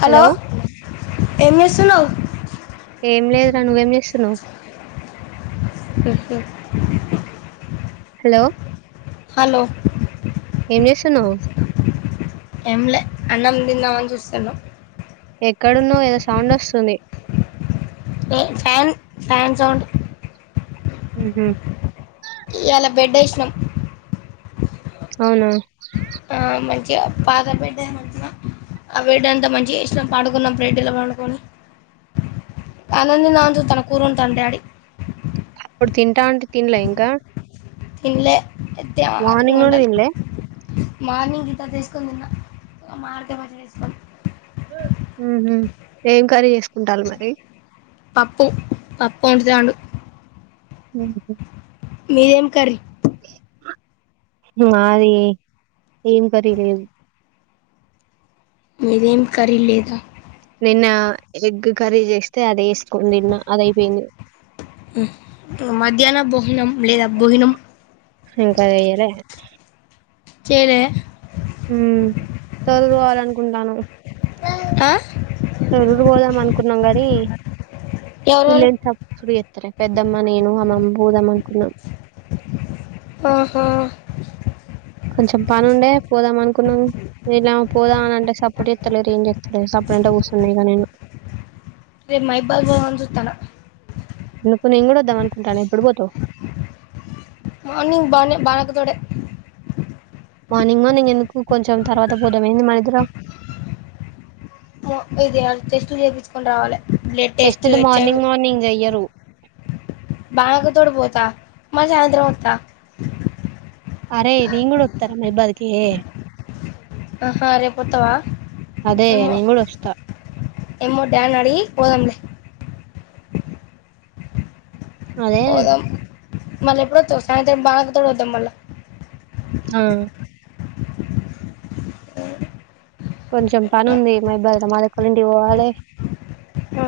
Hello ఏం జేస్తున్నావ్? ఏం లేదురా, నువ్వేం జేస్తున్నవ్? [inaudible] హలో హలో ఏం జేస్తున్నవ్? ఏంలె అన్నం తిందామని చూస్తున్న ఎక్కడున్నావ్? ఏదో సౌండ్ వస్తుంది. ఏ ఫ్యాన్ ఫ్యాన్ సౌండ్ ఉమ్ హు ఇయాలా బెడ్ యేసినాం అవునా ఆ, పాత బెడ్డే మంచిగా ఆ బెడంతా మంచిగా చేసినమ్ పండుకున్నాం బెడ్లా పండుకొని అన్నం దిందా అని చూతే తన కూరోంత అన్నాడు డాడి ఇప్పుడు తింటా అంటే తినలే ఇంకా తిన్లేె డాడి మార్నింగ్ నుండి వండలే తినలే మార్నింగ్ గిత్తత యేసుకొని తిన్న మామిడికాయ పచ్చడ యేసుకొని ఉమ్ హు ఏం కర్రీ జేసుకుంటారు మరి పప్పు పప్పు వండుతాండు ఉమ్ మీదేం కర్రీ మాది ఏం కర్రీ లేదు మీదేం కర్రీ లేదా నిన్న ఎగ్ కర్రీ జేస్తే అది యేసుకుని తిన్న అది అయిపోయింది మధ్యాహ్న బోహనం లేదా బోహనం ఇంకా జేయలే చేయలే ఉమ్ తరువాలనుకుంటాను ఆ ఎవరెవరు వీళ్ళేమో సప్పుడు జేత్తలేరు పెద్దమ్మ నేను అమ్మమ్మ పోదామ్ అనుకున్నాను ఆహా కొంచెం పనుండే పోదాం అనుకున్నాం లేలామ్ పోదాం అని అంటే సపుడు జేస్తలేరు ఏం జే నే సప్పుడుజేయంట కూర్చున్నా ఇగ నేను రేప్ మైబాద్ బోదామని జూత్తున్నా ఎందుకు నేన్ గూడా వద్దాం అనుకుంటాన ఎప్పుడు బోతావ్ మార్నింగ్ బానే బానక్క తోటే మార్నింగ్ మార్నింగ్ ఎందుకు కొంచం తర్వాత పోదామ్ ఏంది మనిద్దరం ఇది టెస్టులు చేపిచ్చుకొని రావాలి బ్లడ్ టెస్ట్ వ టెస్టులు హెచ్చైవి మార్నింగ్ మార్నింగ్ చెయ్యరు బానక్క తోటి పోతా మళ్ళీ సాయంత్రం వత్తా అరేయ్ నేన్ గూడా వత్తరా మైబాద్ కీ ఆహా రేపోత్తవా అదే నేన్ గూడా వస్తా ఏమో డాడ్‌ నడిగి పోదాంలే అదే మళ్ల ఎప్పుడోస్తావ్ సాయంత్రం భానక్క తోటి వద్దాం మళ్లా ఆ కొంచెం పని ఉంది మైబ్బదులా మాదవకోలీటికి పోవాలే ఆ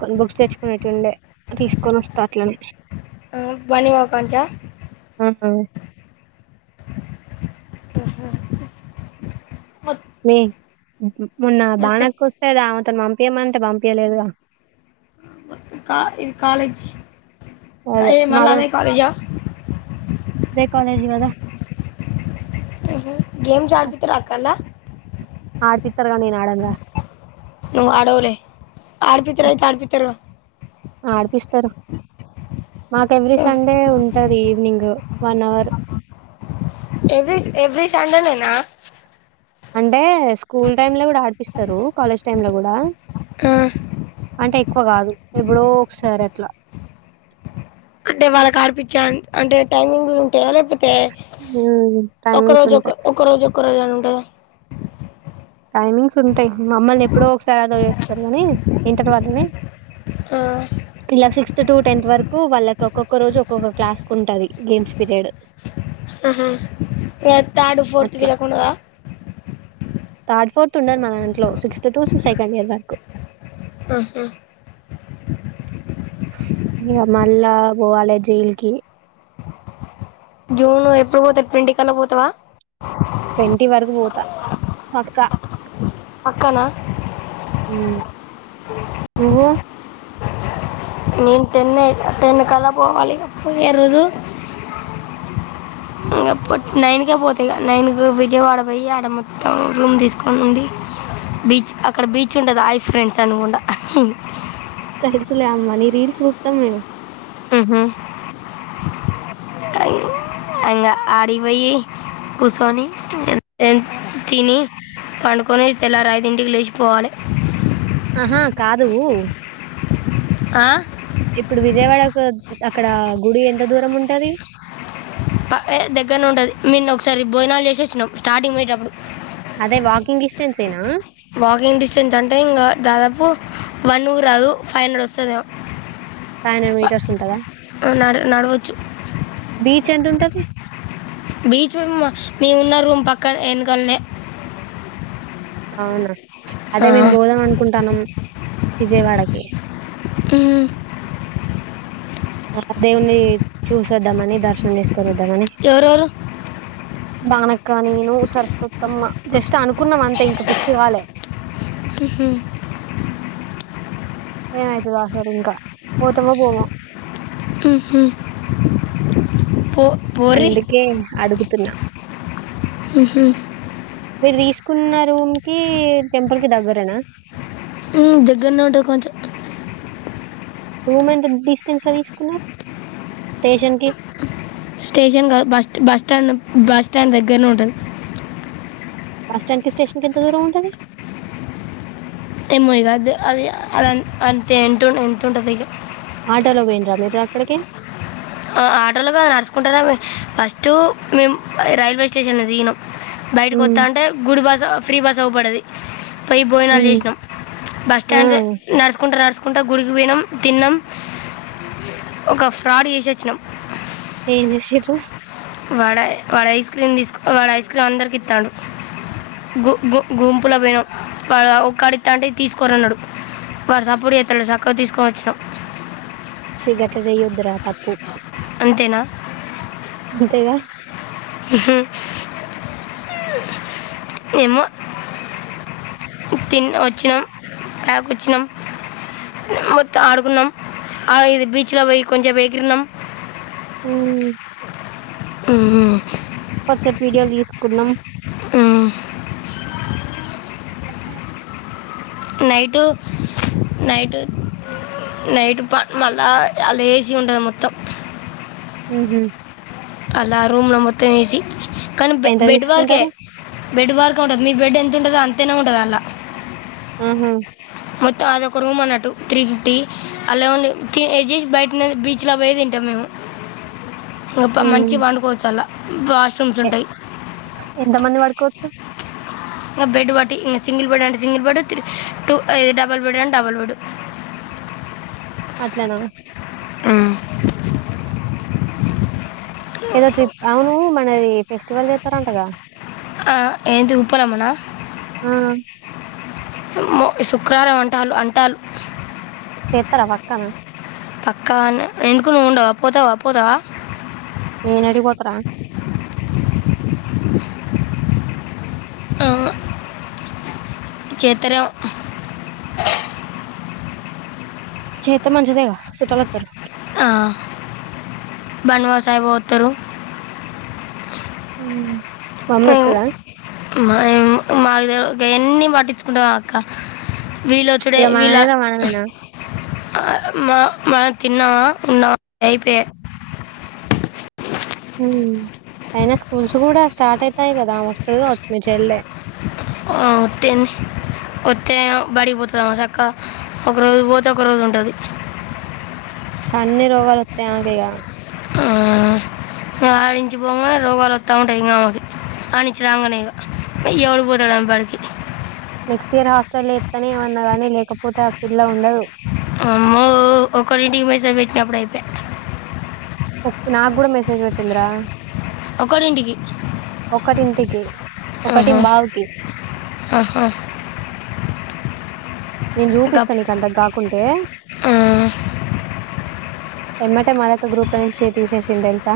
కొన్న్ బుక్స్ తెచ్చుకునేటివి ఉండే తీస్కొనివస్తా అట్లనే ఆ బానివా కాంచా ఆ నే మొన్న ఇది బన్నక్క వస్తే దా అవతొన్ పంపియమంటే పంపియలేదు గా కా ఇది కాలేజ్ అదే ఏ మల్ల మాధవ్ అదే కాలేజా అదే కాలేజీ కదా ఆ గేమ్స్ అడ్పితరా అక్క అల్లా ఆడిపిత్తరు గాని నేను ఆడనుగా నువ్ అడవ్‌లే అడ్పితర్ అయితే అడ్పితర్ గా అడ్పిస్తారు మాక్ ఎవ్రీ సండే ఉంటది ఈవెనింగ్ వన్ అవర్ఉ ఎవ్రీస్ ఎవ్రీ సండే నేనా అంటే స్కూల్ టైమ్ లో కూడా ఆడిపిస్తారు కాలేజ్ టైమ్ లో కూడా అంటే ఎక్కువ కాదు ఎప్పుడో ఒక్కసారి అట్లా అంటే వాళ్లకు ఆడిపిచ్చ అంత అంటే టైమింగ్లు ఉంటాయా లేపోతే తె ఒక్క టైమింగ్స్ రోజు ఒక ఉంటాయి ఒక్క రోజు ఒక్క రోజ అని ఉంటదా టైమింగ్స్ సరే గాని ఇంటర్ వాళ్ళుని ఆ ఇలా సిక్స్త్ టు టెన్త్ వరకు వాళ్లకి ఒక్కొక్క రోజు ఒక్కొక్క క్లాస్ కు ఉంటది గేమ్స్ పీరియడ్ ఆహా ఏ థర్డ్ ఫోర్త్ అట్లా వీళ్ళకు ఉండదా థర్డ్ ఫోర్త్ ఉండదు మా దాంట్లో సిక్స్త్ టూ సెకండ్ ఇయర్ వరకు ఆహా ఇగ మల్ల బోవలే జైల్ కి జూన్ లో ఎప్పుడు పోతర్ ట్వెంటీ ఖల్లా పోతావా ట్వంటీ వరకు పోతా పక్కా అక్కనా ఉమ్మ్ నువ్వు నేన్ టెనే టెన్ కల్లా పోవాలి పోయే రోజు ఇగ పో నైన్‌కే పోతా ఇగ నైన్ కి విజయవాడ బోయి ఆడ మొత్తం రూమ్ దీసుకొని ఉండి బీచ్ అక్కడ బీచ్ ఉండది ఆయి ఫ్రెండ్స్ అనుకుండా తెల్సు లే అమ్మా నీ రీల్స్ జూత్తం మేము ఉహు థాంక్ అంగా ఆడిపోయి కుసోని ఏ ఎంత్ తిని పండుకొని తెల్లారాయిదింటికి లేసిపోవాలే హా కాదు ఆ ఇప్పుడు విజయవాడకు అక్కడ గుడి ఎంత దూరం ఉంటాది పా ఏ దేగ్గరనే ఉంటది మిన్న ఒకసారి భోజనాలు జేసి వచ్చినాం స్టార్టింగ్ పోయేటప్పుడు అంతేనా వాకింగ్ డిస్టెన్స్ అంటే ఇగా దాదాపు వన్ గూడ రాదు ఫైవ్ హండ్రెడ్ వస్తాదేమో ఫైవ్ హండ్రెడ్ ఫా మీటర్స్ ఉంటదా ఆ నడ నడవొచ్చు ఎంతుంటది బీచ్ రూమ మేం వున్న రూం పక్క ఎనుకల్నే అవునా ప్చ్ అదే మేం బోధం అనుకుంటాన్నాం విజయవాడకి మ్ ఆ దేవుని చూసోద్దమని దర్శనం చేసుకొని వద్దామని ఎవరెవరు ఇంకా నేను సరస్వతత్తమ్మ జస్ట్ అనుకున్నాం అంతే ఇంక ఫిక్స్ కాలే. మ్ ఏమైతదో అసలు ఇంకా పోతమో పోమో! మ్మ్. పో పోర్రి అందుకే అడుగుతున్నా మీరు తీసుకున్న రూమ్ కి టెంపుల్ కి దగ్గరేనా? మ్మ్ దగ్గర్నే ఉంటది కొంచెం రూం ఎంత డిస్టెన్స్ లో తీసుకున్నవ్ స్టేషన్ కి స్టేషన్ కాదు బస్ట్ బస్టాండ్ బస్టాండ్ దగ్గరనే ఉంటది. బస్టాండ్కి స్టేషన్కి ఎంత దూరం ఉంటది? ఏమ్మో ఇగ అది అది అదం అంతే ఎంటో ఎంతుంటదో ఇగ ఆటోలో పోయిండ్రా మీరు అక్కడికి? ఆఁ ఆటోల గాదు నడుచుకుంటనే పో ఫస్ట్ మేము రైల్వే స్టేషన్ల దిగినం బయటకు ఉమ్, వత్తాంటే గుడి బస్ ఫ్రీ బస్ అవుపడ్డది పోయి భోజనాలు ఉమ్, చేసినం బస్ ఆ, స్టాండ్ దే నడుచుకుంట నడుసు కుంట గుడికి పోయినాం తిన్నం ఒక ఫ్రాడ్ చేసొచ్చినాం ఏం చేసింన్రు వాడ వాడు ఐస్ క్రీమ్ తీసుకు వాడు ఐస్ క్రీమ్ అందరికి ఇత్తాండు గు గు గుంపుల పోయినం వాడోక్కడ ఇత్తాంటే తీసుకోర్రి అన్నడు. వాడు సప్పుడు చేతలేడు సక్కగా తీసుకోని వచ్చినం చి గట్ల చేయొద్దురా తప్పు అంతేనా అంతేగా! ఎమో తిన్ వచ్చినం ప్యాక్ వచ్చినం మొత్తం ఆడుకున్నం ఆ ఇది బీచ్ లో పోయి కొంచేపు ఎగిరినం మ్మ్ఁ హ్మ్ కొద్సేపు వీడియోలు తీసుకున్నం మ్మ్ఁ అ నైటు నైటు నైటు ప మళ్ళా ఆ లేజి ఉంటది మొత్తం మ్మ్ హు అలా రూమ్లో మొత్తం ఏసి కానీ బె ఎంత బెడ్ వరకే తీసుకుంటారు బెడ్ వరకు ఉంటది మీ బెడ్ ఎం తుంటదో అంతనే ఉంటది అండ్ల మ్మ్ హు మొత్తం అదొక రూమ్ అన్నట్టు త్రీ ఫిఫ్టీ అల్లేముంది కీ ఏసీ బయట్నే బీచ్ లో పోయి తిం టం మేము ఇంగ ప మంచిగ పండుకోవచ్చల్ల పా ఎంత మంది పడుకోవచ్చు? ఇంగ బెడ్ బట్టి ఇంగ సింగిల్ బెడ్డంటే సింగిల్ బెడ్ త్రి టూ ఈ డబల్ బెడ్డంటే డబల్ బెడ్. [inaudible] అట్లేనని ఆ ఏదో ట్రిప్ అవును మనది ఫెస్టివల్ చేస్తారంటగా ఆ ఏన్దుప్ప రమణ ఆ, మో శుక్రరారం అంటాల్లు అంటాలు చేతారా పక్కనా పక్కానే ఎందుకు నువ్వుండవా పోతావా పోతావా నేనాడిపోతరా ఆ చేత్రరేమో చెతే మంచిదేగా సుట్టాలొత్తరు బనువా సాయిబోతారు ఉమ్. మమ్మీ ఉ వస్తుందా మాయమ్మ మాక్ తెల్వదు గాయాన్ని పటించుకుంటావాక్క వీళ్ళొచుడే ఇక వీళ్ళ. మనదేదో మనమేనా అ మ మనం తిన్నామా ఉన్నామ అయిపేయి. హు అయినా స్కూల్స్ కూడా స్టార్ట్ అయితాయి కదా ఆమె వస్తది కావచ్చు మీ చెల్ల్యా. ఆ తిన్ వతేయ్ బడికిపోతదమే సక్కగా ఒక రోజు పోతే ఒక రోజు ఉంటది. అన్ని రోగాలోత్త ఆమెకిగా ఆ ఆడించి పోంగానే రోగాలోత్త ఉంటాయి ఇంగా అన్నుచ్చి రాంగనే ఇగ ఎవడు పోతడమ్ బడికి నెక్స్ట్ ఇయర్ హాస్టలేత్తనే ఏమన్నా గానీ లేకపో అమ్మో ఒక్కటిన్టికి మెసేజ్ పెట్ గప్పుడయితే కొక్ నాగుడా మెసేజ్ పెట్టింది రా ఒకరింటికి ఒకటింటికి ఆహా, ఒకటిమ్ బావుకి ఆహా నేన్ జుపిస్తా గప్ ఇకంతక్ కాకుంటే. ఎమ్మటె మదక్క గ్రూప్ల నుంచి తీసేసింది తెల్సా?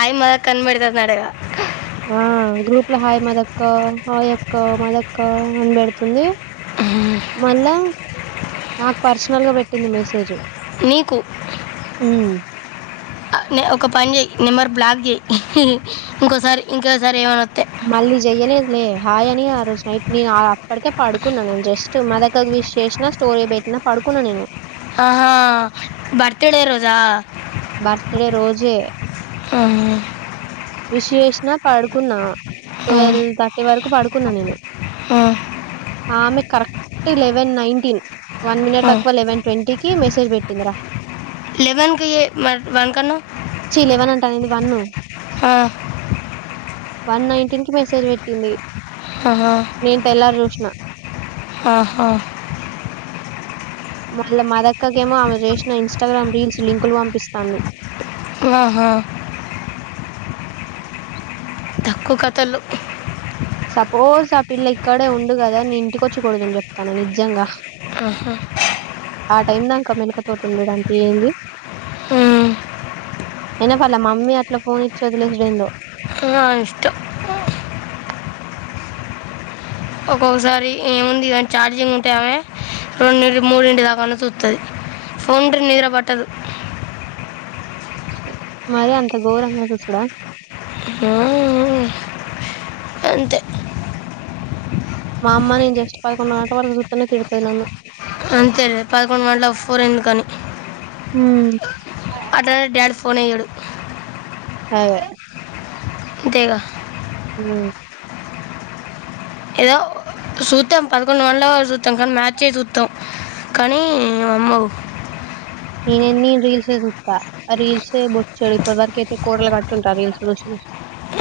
ఆయమ్మదక్ కన్పెడతందంటగా ఆ గ్రూప్ లో హాయ్ మదక్క హాయ్ అక్క మదక్క అని పెడుతుంది. మల్ల నాక్ పర్సనల్ గా పెట్టింది మెసేజు. నీకు అ నే ఒక పన్ జెయ్ నెంబర్ బ్లాక్ జెయ్ ఇంకోసారి ఇంకోసారి ఏమనద్ మళ్ళీ జెయ్యలేదులే. హాయ్ అని ఆ రోజు నైట్ నేను ఆ, ఆ అప్పడికే పడుకున్నా నేను జస్ట్ మదక్క. విష్ చేసిన స్టోరీ బెట్టిన పడుకున్నా నేను ఆహా బర్తడే రోజా బర్త్ డే రోజే ఆహా, విష్ చేసిన పడుకున్న ఆ, ట్వెల్వ్ థర్టీ వరకు పడుకున్నా నేను ఆ, ఆమె కరెక్ట్ లెవెన్ నైన్టీన్, వన్ ఆ. మినిట్ తక్కువ లెవెన్ ట్వంటీకి మెసేజ్ పెట్టటిందరా. లెవెన్కే ఎ మరి వన్ కన్నవ్ పదయ్యింది వన్ను క వన్ నైన్టీన్ కి మెసేజ్ పెట్టింది ఆహా, నేన్ తెల్లారి చూసిన. ఆహా మళ్ళ మదక్కకేమో ఆమె చేసిన ఇన్స్టాగ్రామ్ రీల్స్ లింకులు పంపిస్తాంది ఆహా తక్కువ కతలు సపోజ్ ఆ పిల్ల ఇక్కడే ఉండు కదా నీ ఇంటికొచ్చి కొడుదును చెప్తుందా నిజంగా ఆహా ఓక్క మెలికతోటి ఉండడానికి ఏంది ఉమ్, అయినా పర్లే మమ్మీ అట్లా ఫోన్ ఇచ్చి వదిలేసుడెందో ఉమ్ ఆమె ఇష్టం ఒక్కొక్కసారి ఏముంది దానికి చార్జింగ్ ఉంటె ఆమె రెండింటి మూడింటి దాకన్నచుత్తది ఫోన్ ఉంటే నిద్ర పట్టదు మరి అంత ఘోరంగా చూస్తాద ఉమ్ ఆ అంతే మా అమ్మ నెన్ జస్ట్ పదకొండు గంట వరకు చుత్ అంతేలే పదకొండు గంటలకు ఫోన్ ఎందుకని ఉమ్ ఫోనే ఇయాడు అదే ఇంకేగా ఉమ్మ్ ఏదో సూతం పదకొండు గంటల వరకు సూతం మ్యాచే సూతం కానీ మమ్మొవు నేను రీల్స్ సుత్తా ఆ రీల్స్ బోచ్చడు ఇప్పుడు వరకేతే కూడలు కట్టి ఉంటా రీల్స్ చుసి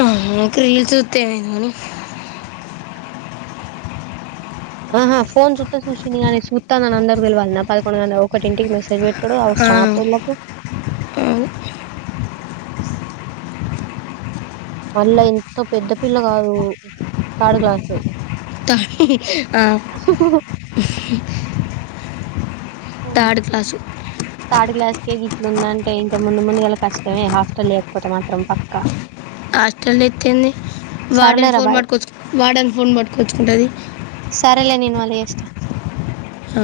ఆహ రీల్స్ చుత్తే ఏమైంది గాని ఆహా ఫోన్ చూత్తా చూసిందిగాని సుత్తాంది అని అందరికీ తెల్లవాల్న పదకొండు గంట ఒకటింటికి మెసేజ్ పెట్ పెట్టుడు అవస్రామ ఆ పిల్లకు ఆ, [inaudible] మళ్ళ ఎంతో పెద్ద పిల్ల కాదు థర్డ్ క్లాసు త ఆ థార్డ్ క్లాసు ఇట్లుందంటే ఇంకా ముందు ముందుగాల కష్టమే హాస్టల్ లో వేయకపోతే మాత్రం పక్కా హాస్టల్ ఎత్తే ఎంది వాడెన్ సర్లేరా ఫోన్ బాయ్ పట్టుకొచ్చు వాడెన్ ఫోన్ పట్టుకొచ్చుకుంటది సరేలే నేన్ మళ్ళీ చెస్ ఆ